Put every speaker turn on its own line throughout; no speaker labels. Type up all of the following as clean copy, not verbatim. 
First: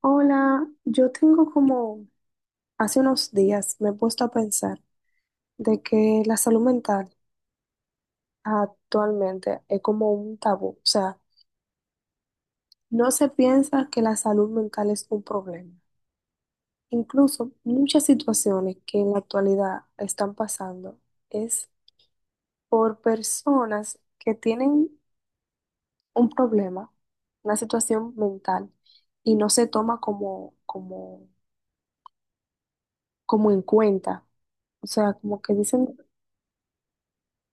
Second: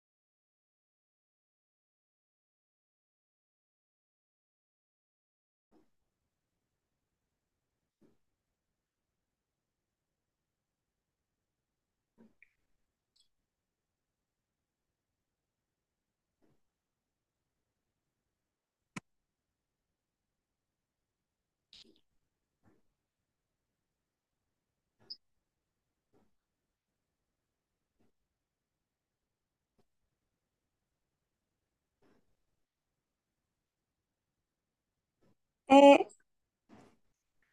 Hola, yo tengo como hace unos días me he puesto a pensar de que la salud mental actualmente es como un tabú, o sea, no se piensa que la salud mental es un problema. Incluso muchas situaciones que en la actualidad están pasando es por personas que tienen un problema, una situación mental y no se toma como en cuenta. O sea, como que dicen.
Eh,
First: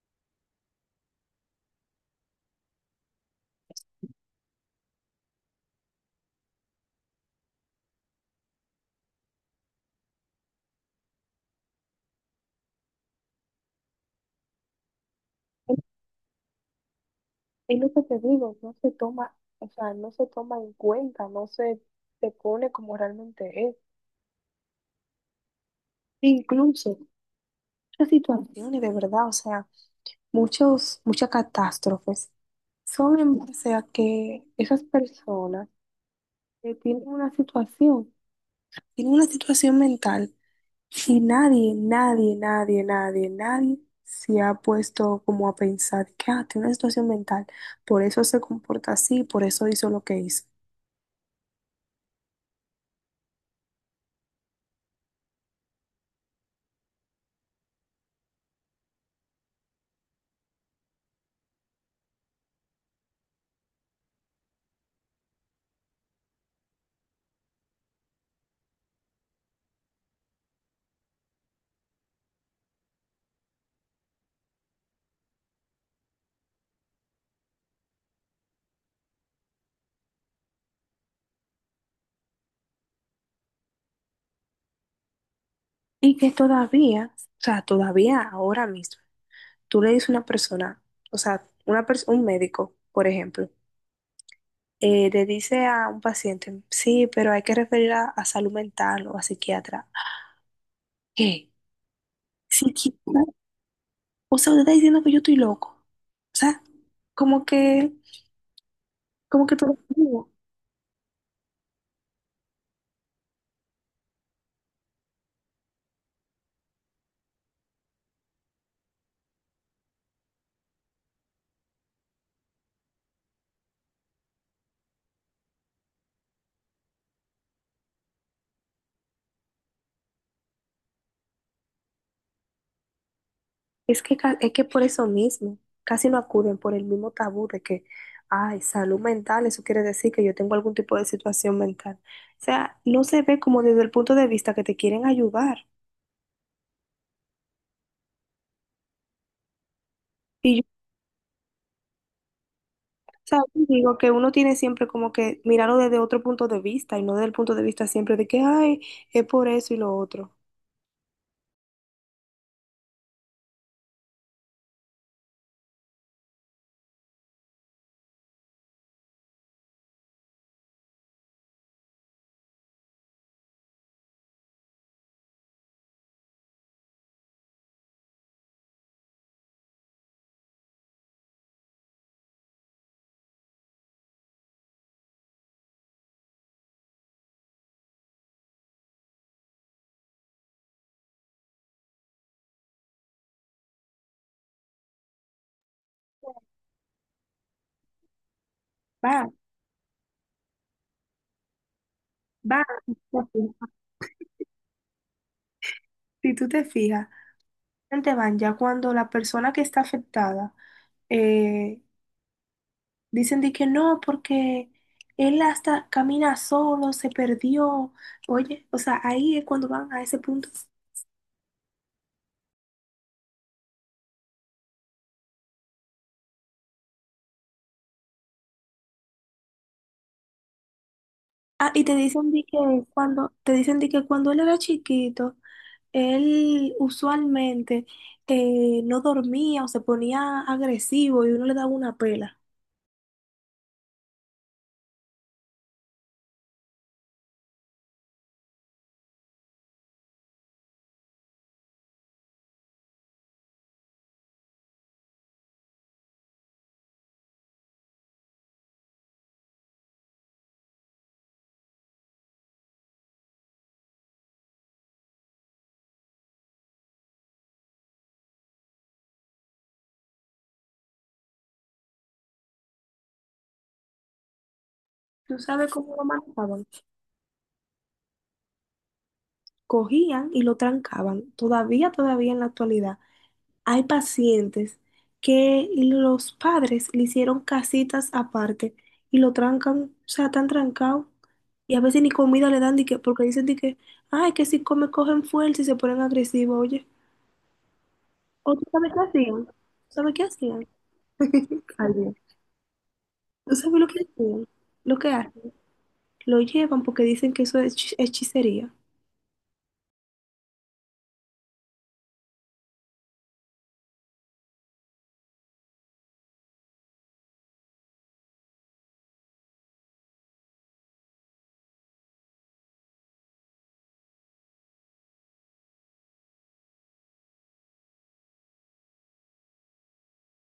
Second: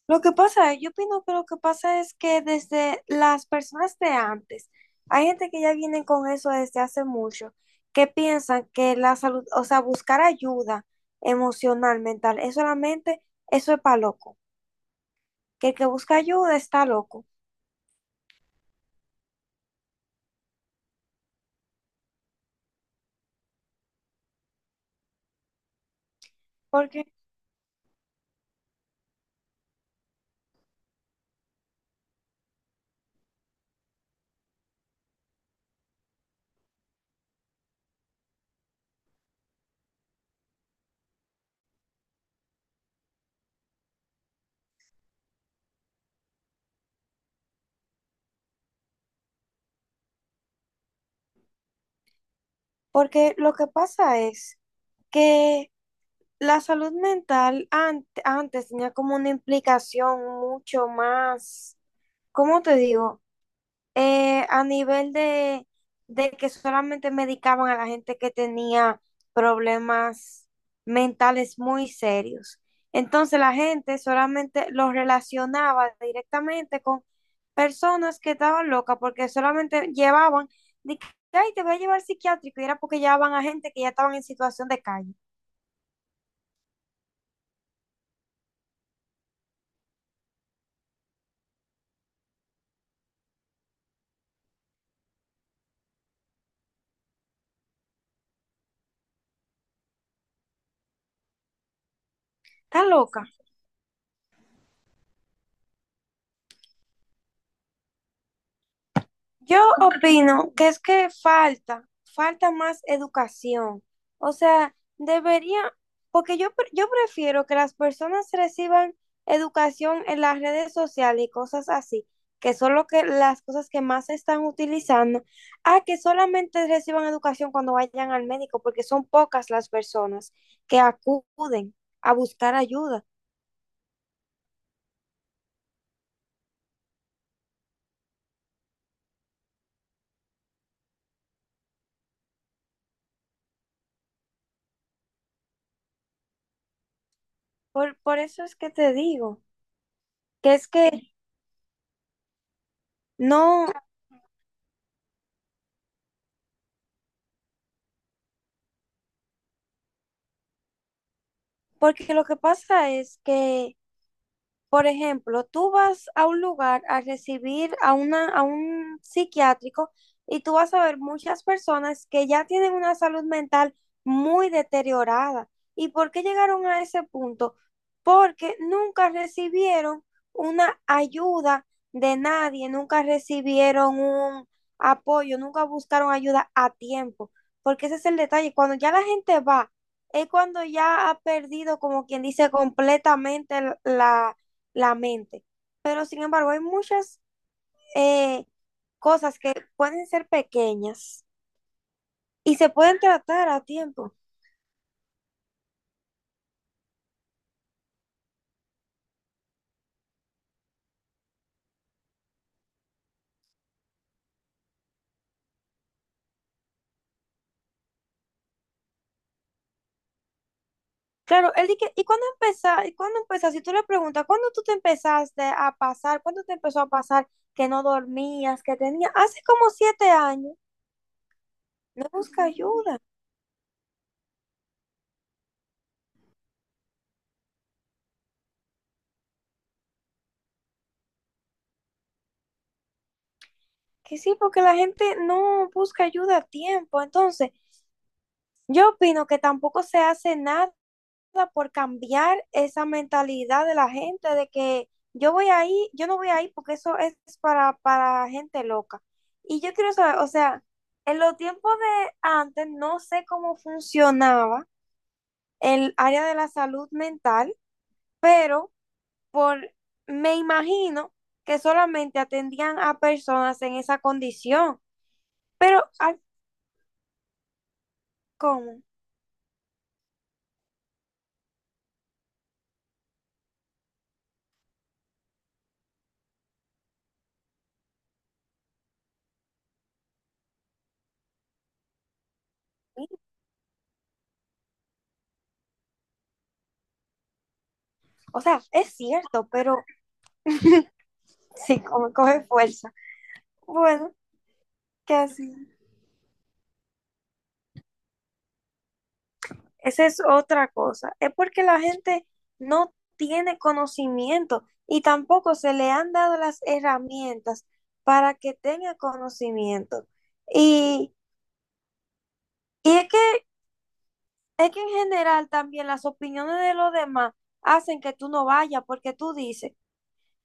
lo que pasa, yo opino que lo que pasa es que desde las personas de antes, hay gente que ya vienen con eso desde hace mucho, que piensan que la salud, o sea, buscar ayuda emocional, mental, es solamente, eso es para loco, que el que busca ayuda está loco,
Es lo que te digo, no se toma, o sea, no se toma en cuenta, no se, se pone como realmente es. Incluso
porque,
muchas situaciones de verdad, o sea, muchas catástrofes son en base a que esas personas que tienen una situación mental y nadie se ha puesto como a pensar que, ah, tiene una situación mental, por eso se comporta así, por eso hizo lo que hizo.
porque lo que pasa es que la salud mental antes tenía como una implicación mucho más. ¿Cómo te digo? A nivel de que solamente medicaban a la gente que tenía problemas mentales muy serios. Entonces la gente solamente los relacionaba directamente con personas que estaban locas porque solamente llevaban, de que, ay, te voy a llevar al psiquiátrico, y era porque llevaban a gente que ya estaban en situación de calle.
Y que todavía, o sea, todavía ahora mismo, tú le dices a una persona, o sea, un médico, por ejemplo, le dice a un paciente, sí, pero hay que referir a salud mental o a psiquiatra. ¿A ¿Qué?
Está loca.
¿Psiquiatra? O sea, usted está diciendo que yo estoy loco. O sea, como que, como que
Yo
todo.
opino que es que falta, falta más educación. O sea, debería, porque yo, yo prefiero que las personas reciban educación en las redes sociales y cosas así, que son lo que, las cosas que más se están utilizando, a que solamente reciban educación cuando vayan al médico, porque son pocas las personas que acuden a buscar ayuda.
Es que, es que por eso mismo, casi no acuden por el mismo tabú de que, ay, salud mental, eso quiere decir que yo tengo algún tipo de situación mental. O sea, no se ve como desde el punto de vista que te quieren ayudar.
Por eso es que te digo, que
Y yo,
es que
o sea, yo
no,
digo que uno tiene siempre como que mirarlo desde otro punto de vista y no desde el punto de vista siempre de que, ay, es por eso y lo otro.
porque lo que pasa es que, por ejemplo, tú vas a un lugar a recibir a una, a un psiquiátrico, y tú vas a ver muchas personas que ya tienen una salud mental muy deteriorada. ¿Y por qué llegaron a ese punto? Porque nunca recibieron una ayuda de nadie, nunca recibieron un apoyo, nunca buscaron ayuda a tiempo, porque ese es el detalle. Cuando ya la gente va, es cuando ya ha perdido, como quien dice, completamente la la mente. Pero sin embargo, hay muchas eh,
Va,
cosas que pueden ser pequeñas y
va,
se pueden tratar a tiempo.
si tú te fijas, te van ya cuando la persona que está afectada, eh, dicen de que no, porque él hasta camina solo, se perdió. Oye, o sea, ahí es cuando van a ese punto.
Claro, él dice, ¿y cuándo empezaste? ¿Y cuándo empezaste? Si tú le preguntas, ¿cuándo tú te empezaste a pasar? ¿Cuándo te empezó a pasar que no dormías, que tenías? Hace como 7 años.
Ah, y te
No
dicen de
busca
que
ayuda.
cuando, te dicen de que cuando él era chiquito, él usualmente no dormía o se ponía agresivo y uno le daba una pela.
Que sí, porque la gente no busca ayuda a tiempo. Entonces, yo opino que tampoco se hace nada por cambiar esa mentalidad de la gente de que yo voy ahí, yo no voy ahí porque eso es para gente loca. Y yo quiero saber, o sea, en los tiempos de antes no sé cómo funcionaba el área de la salud mental, por, me imagino que solamente atendían a personas en esa condición,
¿Tú sabes
pero
cómo lo
ay,
manejaban?
¿cómo?
Cogían y lo trancaban, todavía, todavía en la actualidad. Hay pacientes que los padres le hicieron casitas aparte y lo trancan, o sea, tan trancado. Y a veces ni comida le dan, porque dicen di que, ay, que si come cogen fuerza y se ponen agresivos, oye.
O
¿O tú
sea, es
sabes qué hacían?
cierto, pero
¿Sabes qué hacían?
sí,
Ay,
como
Dios.
coge fuerza.
¿Tú sabes lo que
Bueno,
hacían? Lo que
que
hacen.
así.
Lo llevan porque dicen que eso es hechicería.
Esa es otra cosa. Es porque la gente no tiene conocimiento y tampoco se le han dado las herramientas para que tenga conocimiento. Y, y es que en general también las opiniones de los demás hacen que tú no vayas porque tú dices,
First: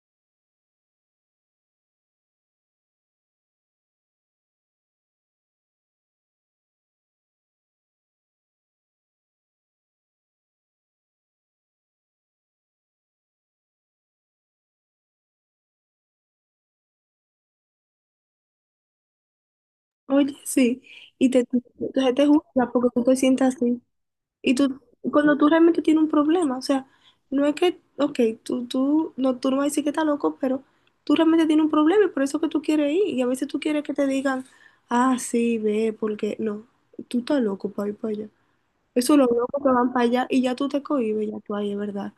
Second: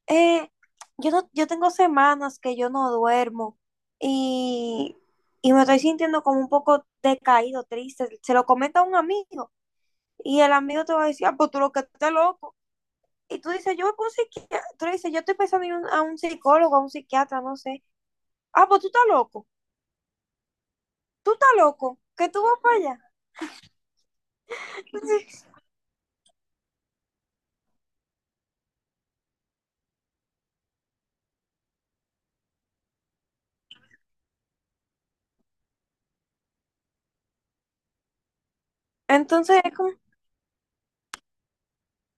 eh, yo, no, yo tengo semanas que yo no duermo y, y me estoy sintiendo como un poco decaído, triste. Se lo comenta a un amigo y el amigo te va a decir, ah, pues tú lo que estás loco. Y tú dices, yo voy con un psiquiatra. Tú le dices, yo estoy pensando en a un psicólogo, a un psiquiatra, no sé. Ah, pues tú estás loco.
Oye, sí. Y
Tú
te,
estás loco.
entonces te
Que tú vas
juzga
para
porque tú
allá.
te sientas así. Y tú, cuando tú
Sí.
realmente tienes un problema, o sea, no es que, ok, no, tú no vas a decir que estás loco, pero tú realmente tienes un problema y por eso que tú quieres ir. Y a veces tú quieres que te digan, ah, sí, ve, porque no, tú estás loco para ir para allá. Eso los locos
Entonces
que
es como,
van para allá y ya tú te cohibes, ya tú ahí, es verdad.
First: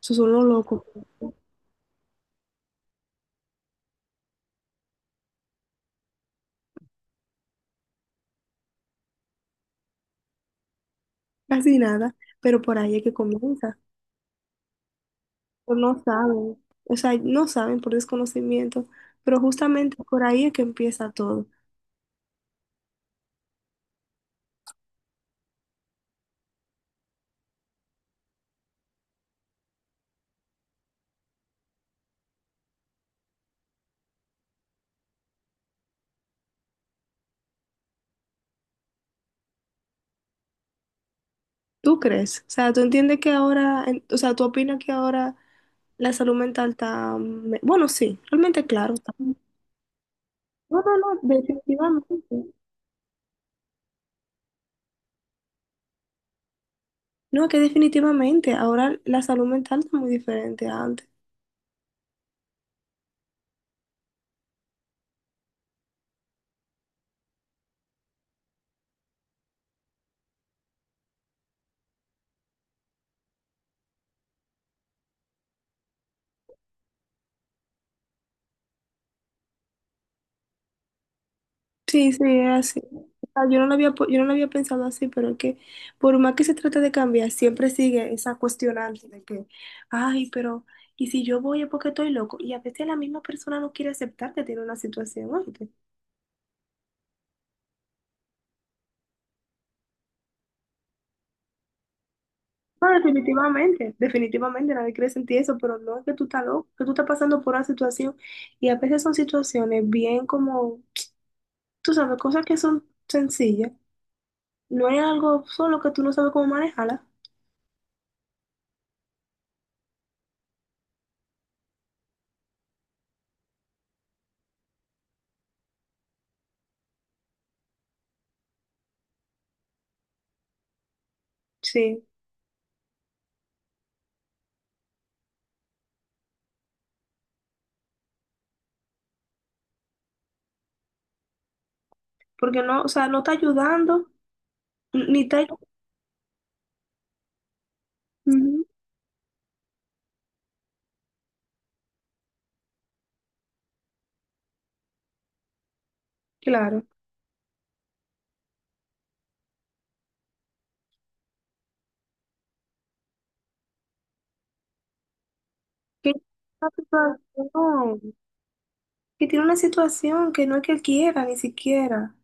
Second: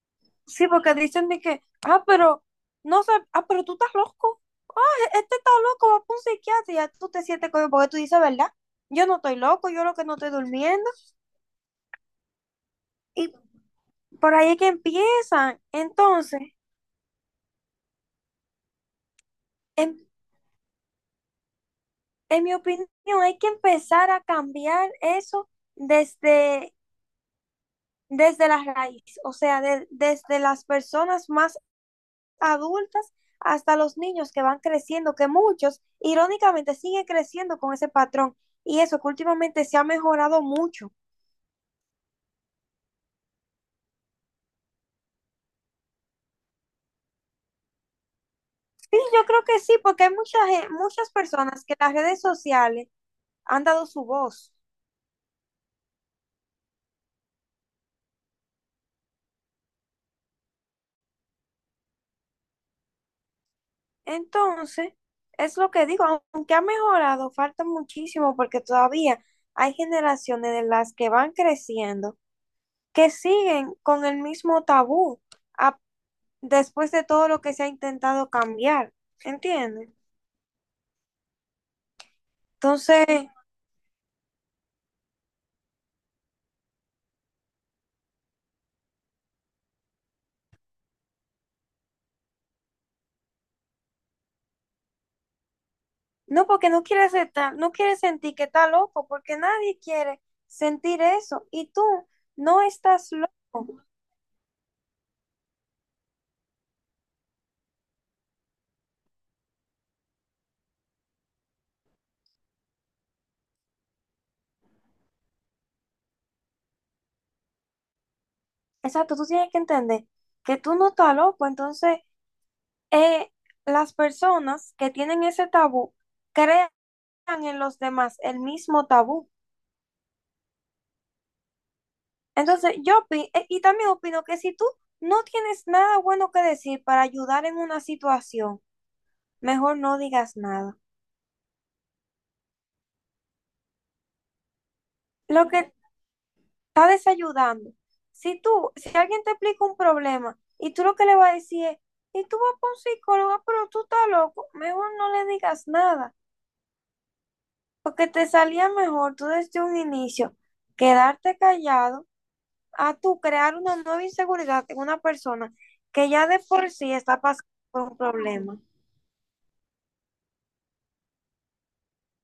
Eso son los
sí,
locos,
porque dicen de que, ah, pero, no sé, ah, pero tú estás loco. Este está loco, va para un psiquiatra y ya tú te sientes como, porque tú dices, ¿verdad? Yo no estoy loco, yo lo que no estoy durmiendo.
casi nada, pero por ahí es que
Y
comienza.
por ahí es que empiezan.
Pero no
Entonces,
saben, o sea, no saben por desconocimiento, pero justamente
en,
por ahí es que empieza todo.
en mi opinión, hay que empezar a cambiar eso desde desde la raíz, o sea, desde las personas más adultas hasta los niños que van creciendo, que muchos, irónicamente, siguen creciendo con ese patrón. Y eso que últimamente se ha mejorado mucho.
¿Tú crees? O sea, ¿tú entiendes que ahora, o sea, tú opinas que ahora la salud mental está, bueno, sí, realmente claro,
Sí,
está.
yo creo que sí, porque hay mucha,
No, no,
muchas
no,
personas que las redes
definitivamente.
sociales han dado su voz.
No, que definitivamente ahora la salud mental está muy diferente a antes.
Entonces, es lo que digo, aunque ha mejorado, falta muchísimo porque todavía hay generaciones de las que van creciendo que siguen con el mismo tabú a después de todo lo que se ha intentado cambiar, ¿entiendes?
Sí, sí, es así. O
Entonces,
sea, yo no lo había, yo no lo había pensado así, pero es que por más que se trate de cambiar, siempre sigue esa cuestionante de que, ay, pero, ¿y si yo voy es porque estoy loco? Y a veces la misma persona no quiere aceptar que tiene una situación, ¿no?
no porque no quiere aceptar, no quieres sentir que está loco, porque nadie quiere sentir eso y tú no
No,
estás loco.
definitivamente, definitivamente nadie quiere sentir eso, pero no es que tú estás loco, que tú estás pasando por una situación y a veces son situaciones bien como, tú sabes, cosas que son sencillas, no es algo solo que tú no sabes cómo manejarla,
Exacto, tú tienes que entender que tú no estás loco, entonces eh, las personas que tienen ese tabú crean en los demás el mismo tabú.
sí,
Entonces, yo opino, y también opino que si tú no tienes nada bueno que decir para ayudar en una situación, mejor no digas nada.
porque no, o sea, no está ayudando, ni está,
Lo que está desayudando. Si
ujú,
tú, si alguien te explica un problema y tú lo que le vas a decir es, y tú vas para un psicólogo, pero tú estás loco, mejor no le digas nada.
claro,
Porque te salía mejor tú desde un inicio quedarte callado a tú crear una nueva inseguridad en una persona que
que, tiene
ya de por
una
sí está pasando por un
situación,
problema.
que tiene una situación que no es que él quiera ni siquiera.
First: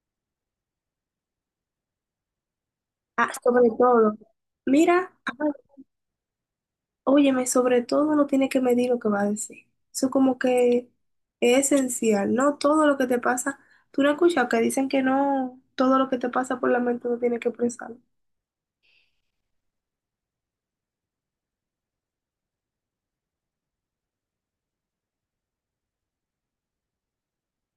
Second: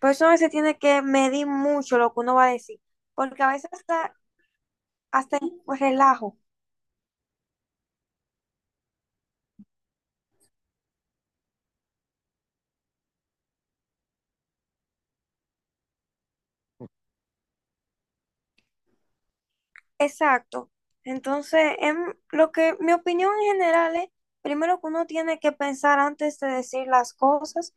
Por eso a veces tiene que medir mucho lo que uno va a decir.
Ah,
Porque a
sobre
veces
todo,
hasta,
mira,
hasta en relajo
óyeme, sobre todo no tiene que medir lo que va a decir. Eso como que es esencial, ¿no? Todo lo que te pasa, tú no escuchas que dicen que no, todo lo que te pasa por la mente no tiene que expresarlo.
exacto. Entonces, lo que mi opinión en general es, primero que uno tiene que pensar antes de decir las cosas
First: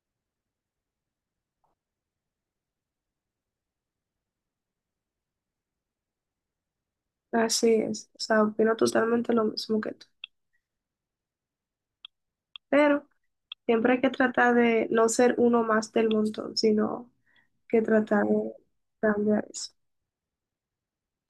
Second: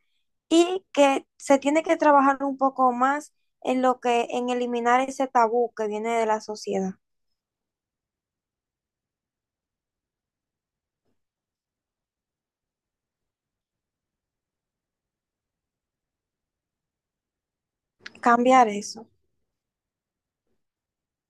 y que se tiene que trabajar un poco más en lo que, en eliminar ese tabú que viene de la sociedad,
Así es, o sea, opino totalmente lo mismo que tú. Pero siempre hay que tratar de no ser uno más del montón, sino que tratar de
cambiar eso.
cambiar eso.